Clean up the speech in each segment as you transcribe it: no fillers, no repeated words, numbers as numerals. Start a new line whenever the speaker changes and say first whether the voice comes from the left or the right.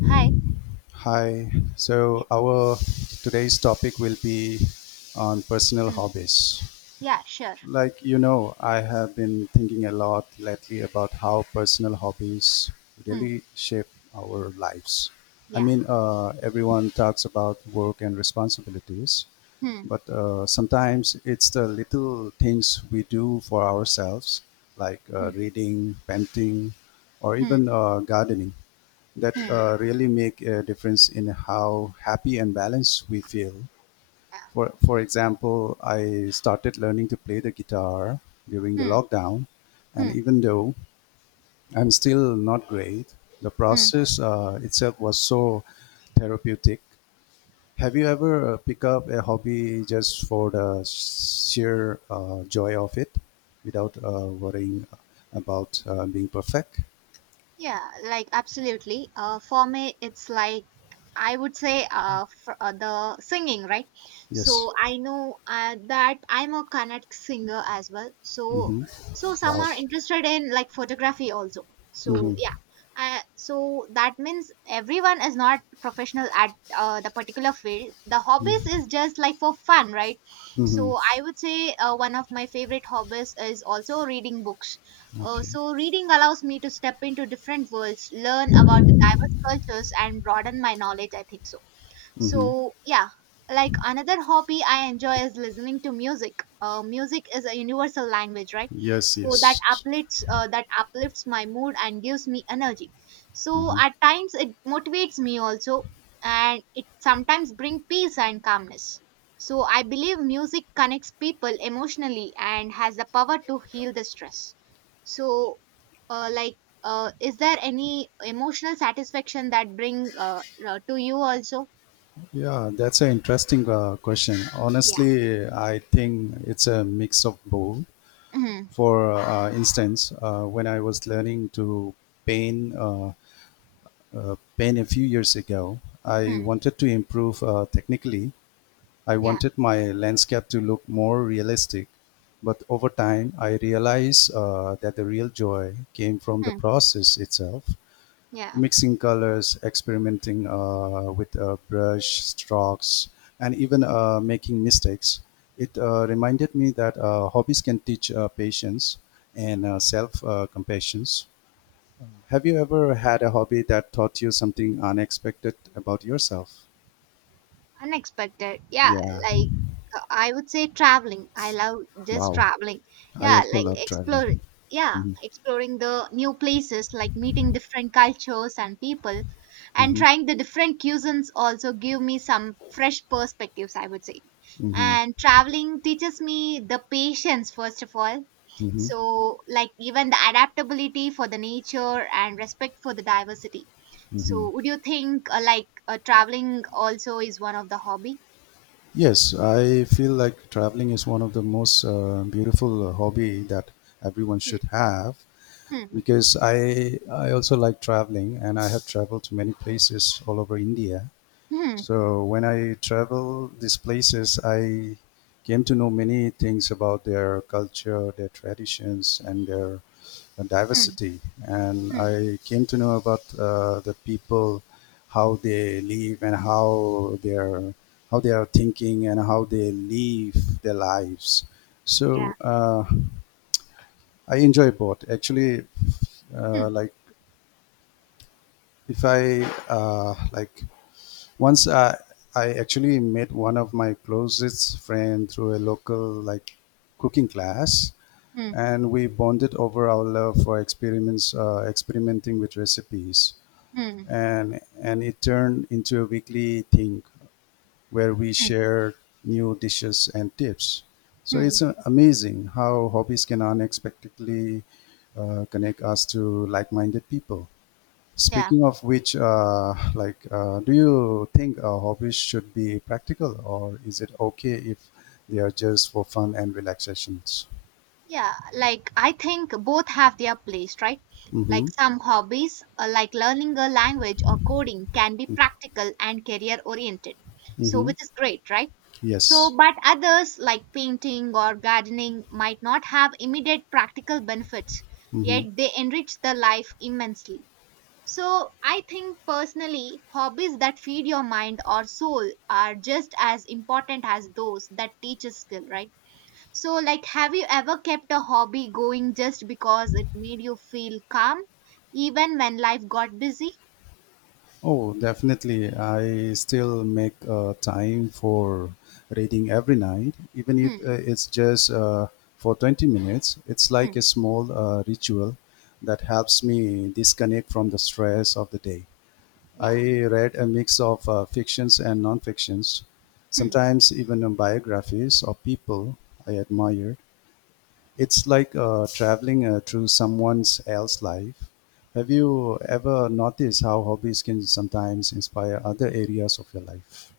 right: Hi.
left: Hi.
right: Yeah.
left: So our today's topic will be on personal
right: Hmm.
left: hobbies.
right: Yeah, sure.
left: I have been thinking a lot lately about how personal hobbies
right: Hmm.
left: really shape our lives. I
right: Yeah.
left: mean, everyone talks about work and responsibilities,
right: Hmm.
left: but sometimes it's the little things we do for ourselves, like
right: Hmm.
left: reading, painting, or
right: Hmm.
left: even gardening that
right: Hmm.
left: really make a difference in how happy and balanced we feel.
right: Yeah.
left: For example, I started learning to play the guitar during the
right: Hmm.
left: lockdown, and
right: Hmm.
left: even though I'm still not great, the
right: Hmm.
left: process itself was so therapeutic. Have you ever picked up a hobby just for the sheer joy of it without worrying about being perfect?
right: Yeah, like absolutely. For me, it's like. I would say the singing, right?
left: Yes.
right: So I know that I'm a Karnatic singer as well. So
left: Mm-hmm.
right: so some
left: Wow.
right: are interested in like photography also. So
left: Mm-hmm.
right: yeah, so that means everyone is not professional at the particular field. The hobbies is just like for fun, right?
left: Mm-hmm.
right: So I would say one of my favorite hobbies is also reading books.
left: Okay.
right: Reading allows me to step into different worlds, learn about the diverse cultures, and broaden my knowledge. I think so
left: Mm-hmm.
right: so yeah, like another hobby I enjoy is listening to music. Music is a universal language, right?
left: Yes,
right: So that
left: yes.
right: uplifts my mood and gives me energy, so
left: Hmm.
right: at times it motivates me also, and it sometimes brings peace and calmness. So I believe music connects people emotionally and has the power to heal the stress. so uh, like is there any emotional satisfaction that bring to you also?
left: Yeah, that's an interesting question.
right: Yeah.
left: Honestly, I think it's a mix of both.
right: Mhm.
left: For instance, when I was learning to paint, uh, paint a few years ago, I
right: Hmm.
left: wanted to improve technically. I
right: Yeah.
left: wanted my landscape to look more realistic. But over time, I realized that the real joy came from the
right: Hmm.
left: process itself.
right: Yeah.
left: Mixing colors, experimenting with brush strokes, and even making mistakes. It reminded me that hobbies can teach patience and self compassion. Have you ever had a hobby that taught you something unexpected about yourself?
right: Unexpected. Yeah,
left: Yeah,
right: like I would say traveling. I love just
left: wow.
right: traveling.
left: I
right: Yeah,
left: also
right: like
left: love traveling.
right: explore, yeah,
left: Mm-hmm.
right: exploring the new places, like meeting different cultures and people, and
left: Mm-hmm.
right: trying the different cuisines also give me some fresh perspectives, I would say.
left: Mm-hmm.
right: And traveling teaches me the patience first of all, so like even the adaptability for the nature and respect for the diversity.
left: Mm-hmm.
right: So would you think traveling also is one of the hobby?
left: Yes, I feel like traveling is one of the most beautiful hobby that everyone
right: Hmm.
left: should have
right: Hmm.
left: because I also like traveling and I have traveled to many places all over India.
right: Hmm.
left: So when I travel these places, I came to know many things about their culture, their traditions, and their
right: Hmm.
left: diversity. And
right: Hmm.
left: I came to know about the people, how they live and how they are thinking and how they live their lives.
right: Yeah.
left: So I enjoy both. Actually,
right: Hmm.
left: uh, like if I uh, like once I, I actually met one of my closest friend through a local like cooking class,
right: Hmm.
left: and we bonded over our love for experiments experimenting with recipes.
right: Hmm.
left: And it turned into a weekly thing where we
right: Hmm.
left: share new dishes and tips. So
right: Hmm.
left: it's amazing how hobbies can unexpectedly connect us to like-minded people.
right: Yeah.
left: Speaking of which, do you think hobbies should be practical, or is it okay if they are just for fun and relaxations?
right: Yeah, like I think both have their place, right? Like
left: Mm-hmm.
right: some hobbies, like learning a language or coding, can be practical and career oriented. So,
left: Mm-hmm.
right: which is great, right? So,
left: Yes.
right: but others like painting or gardening might not have immediate practical benefits, yet
left: Mm-hmm.
right: they enrich the life immensely. So, I think personally, hobbies that feed your mind or soul are just as important as those that teach a skill, right? So, like, have you ever kept a hobby going just because it made you feel calm, even when life got busy?
left: Oh, definitely. I still make time for reading every night, even if
right: Hmm.
left: it's just for 20 minutes. It's like
right: Hmm.
left: a small ritual that helps me disconnect from the stress of the day. I
right: Yeah.
left: read a mix of fictions and non fictions,
right: Hmm.
left: sometimes even biographies of people I admire. It's like traveling through someone else's life. Have you ever noticed how hobbies can sometimes inspire other areas of your life?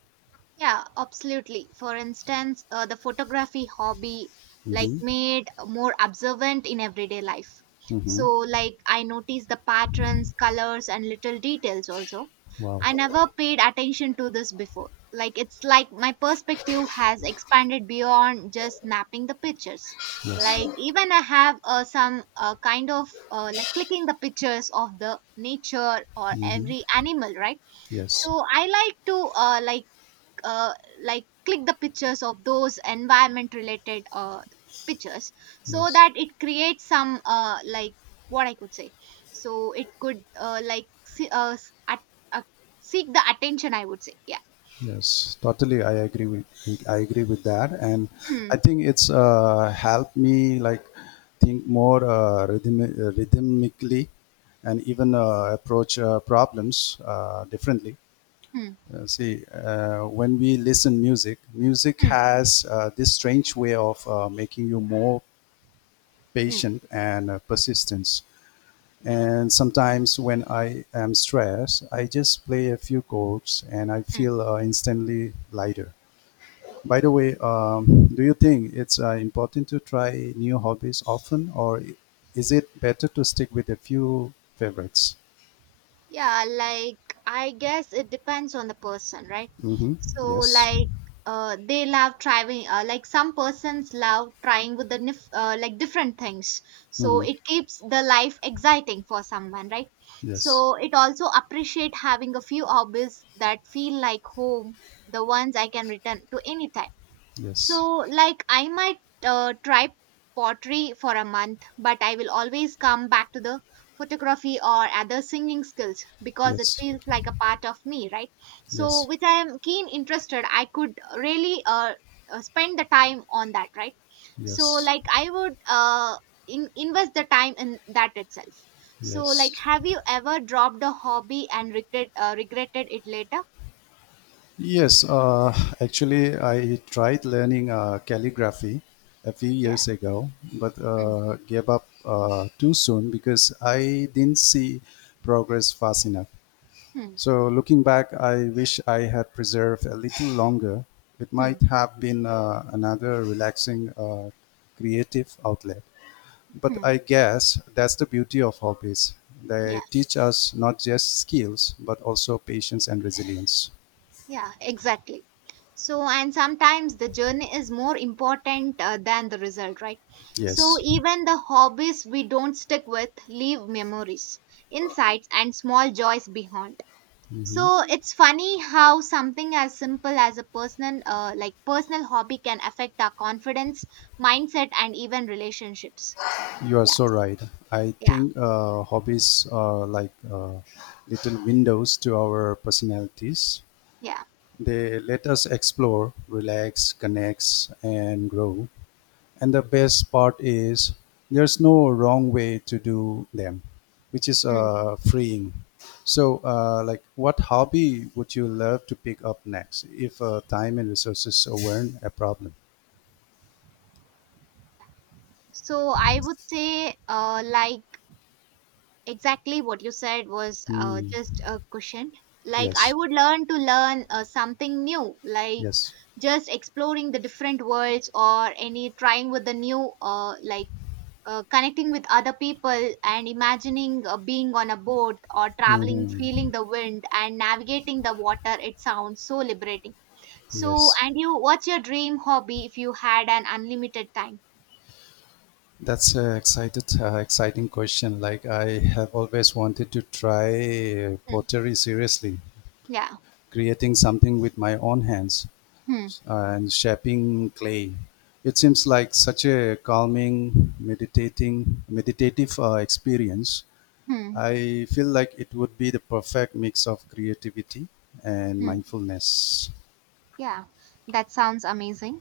right: Yeah, absolutely. For instance, the photography hobby like
left: Mm-hmm.
right: made more observant in everyday life.
left: Mm-hmm.
right: So like I noticed the patterns, colors and little details also.
left: Wow.
right: I never paid attention to this before. Like it's like my perspective has expanded beyond just snapping the pictures.
left: Yes.
right: Like even I have some kind of like clicking the pictures of the nature or every animal, right?
left: Yes.
right: So I like to uh, like click the pictures of those environment related pictures, so
left: Yes.
right: that it creates some like what I could say, so it could uh, seek the attention, I would say. Yeah.
left: Yes. Totally. I agree with that, and
right: Hmm.
left: I think it's helped me like think more rhythmically, and even approach problems differently.
right: Hmm.
left: See, when we listen music, music
right: Hmm.
left: has this strange way of making you more
right: Hmm.
left: patient and persistence. And sometimes when I am stressed, I just play a few chords and I
right: Hmm.
left: feel instantly lighter. By the way, do you think it's important to try new hobbies often, or is it better to stick with a few favorites?
right: Yeah, like I guess it depends on the person, right?
left: Mm-hmm.
right: So
left: Yes.
right: like they love trying like some persons love trying with the like different things. So
left: Mm-hmm.
right: it keeps the life exciting for someone, right?
left: Yes.
right: So it also appreciate having a few hobbies that feel like home, the ones I can return to anytime.
left: Yes.
right: So, like, I might try pottery for a month, but I will always come back to the photography or other singing skills, because it
left: Yes.
right: feels like a part of me, right? So,
left: Yes.
right: which I am keen interested, I could really spend the time on that, right? So,
left: Yes,
right: like, I would invest the time in that itself. So, like,
left: yes,
right: have you ever dropped a hobby and regretted it later?
left: yes. Actually, I tried learning calligraphy a few
right: Yeah.
left: years ago, but
right: Hmm.
left: gave up too soon because I didn't see progress fast enough.
right: Hmm.
left: So, looking back, I wish I had preserved a little longer. It
right: Hmm.
left: might have been another relaxing, creative outlet. But
right: Hmm.
left: I guess that's the beauty of hobbies.
right: Yeah.
left: They teach us not just skills but also patience and resilience.
right: Yeah, exactly. So, and sometimes the journey is more important than the result, right? So,
left: Yes,
right: even the hobbies we don't stick with leave memories, insights, and small joys behind. So, it's funny how something as simple as a personal hobby, can affect our confidence, mindset, and even relationships.
left: you are so
right: Yes.
left: right. I
right: Yeah.
left: think hobbies are like little windows to our personalities.
right: Yeah.
left: They let us explore, relax, connect and grow. And the best part is there's no wrong way to do them, which is
right: Mm.
left: freeing. So, what hobby would you love to pick up next if time and resources weren't a problem?
right: So, I would say, exactly what you said was just a cushion. Like I
left: Yes,
right: would learn something new, like
left: yes,
right: just exploring the different worlds or any trying with the new connecting with other people, and imagining being on a boat or traveling,
left: hmm,
right: feeling the wind and navigating the water. It sounds so liberating. So
left: yes.
right: and you, what's your dream hobby if you had an unlimited time?
left: That's a exciting question. Like, I have always wanted to try
right: Hmm.
left: pottery seriously,
right: Yeah.
left: creating something with my own hands.
right: Hmm.
left: And shaping clay. It seems like such a calming, meditative experience.
right: Hmm.
left: I feel like it would be the perfect mix of creativity and
right: Hmm.
left: mindfulness.
right: Yeah, that sounds amazing.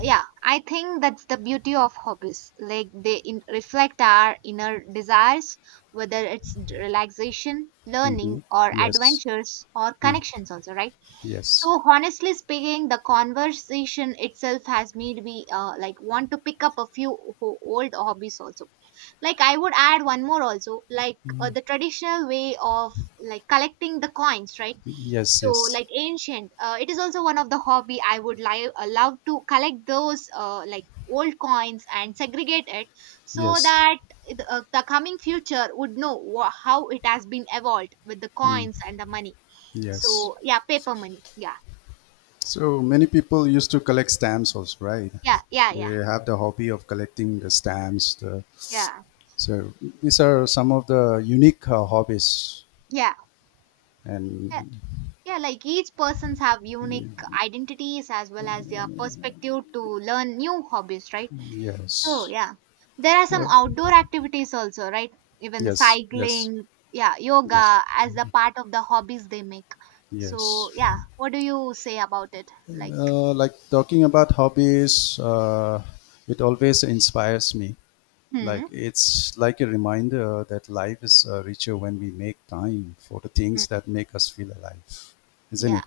right: Yeah, I think that's the beauty of hobbies, like they reflect our inner desires, whether it's relaxation, learning,
left: Hmm.
right: or
left: Yes.
right: adventures, or
left: Mm.
right: connections also, right?
left: Yes.
right: So honestly speaking, the conversation itself has made me want to pick up a few old hobbies also. Like I would add one more also, like the traditional way of like collecting the coins, right?
left: Yes.
right: So
left: Yes.
right: like ancient, it is also one of the hobby. I would love to collect those old coins and segregate it, so
left: Yes.
right: that the coming future would know wha how it has been evolved with the coins and the money. So
left: Yes.
right: yeah, paper money, yeah.
left: So many people used to collect stamps also, right?
right: Yeah, yeah. Yeah,
left: They have the hobby of collecting the stamps.
right: yeah,
left: So these are some of the unique hobbies,
right: yeah.
left: and
right: Yeah, like each persons have unique identities as well as their perspective to learn new hobbies, right? So
left: yes.
right: yeah, there are some
left: So,
right: outdoor activities also, right? Even the
left: yes. Yes.
right: cycling, yeah,
left: Yes.
right: yoga as a part of the hobbies they make.
left: Yes.
right: So yeah, what do you say about it? Like,
left: Talking about hobbies, it always inspires me. Like
right: hmm,
left: it's like a reminder that life is richer when we make time for the
right: hmm,
left: things that make us feel alive, isn't
right: yeah.
left: it?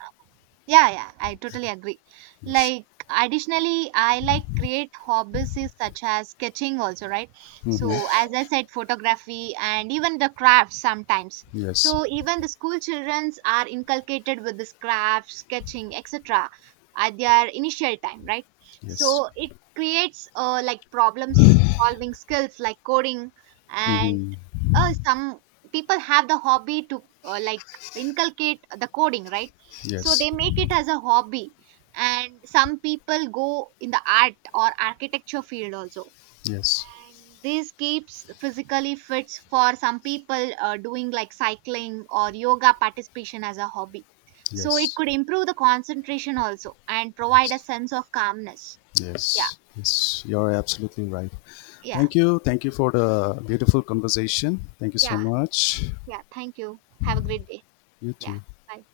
right: Yeah, yeah, I totally agree.
left: Yes.
right: Like, additionally, I like create hobbies is such as sketching also, right?
left: Mm-hmm.
right: So, as I said, photography and even the crafts sometimes.
left: Yes.
right: So, even the school childrens are inculcated with this craft, sketching, etc. at their initial time, right?
left: Yes.
right: So, it creates like problem solving skills like coding, and
left: Mm-hmm.
right: some people have the hobby to inculcate the coding, right? So
left: Yes.
right: they make it as a hobby, and some people go in the art or architecture field also.
left: Yes.
right: And this keeps physically fits for some people doing like cycling or yoga participation as a hobby. So it
left: Yes.
right: could improve the concentration also and provide a
left: Yes.
right: sense of calmness. Yeah.
left: Yes, yes, you're absolutely right.
right: Yeah.
left: Thank you. Thank you for the beautiful conversation. Thank you so
right: Yeah.
left: much.
right: Yeah, thank you, have a great day.
left: You
right: Yeah,
left: too.
right: bye.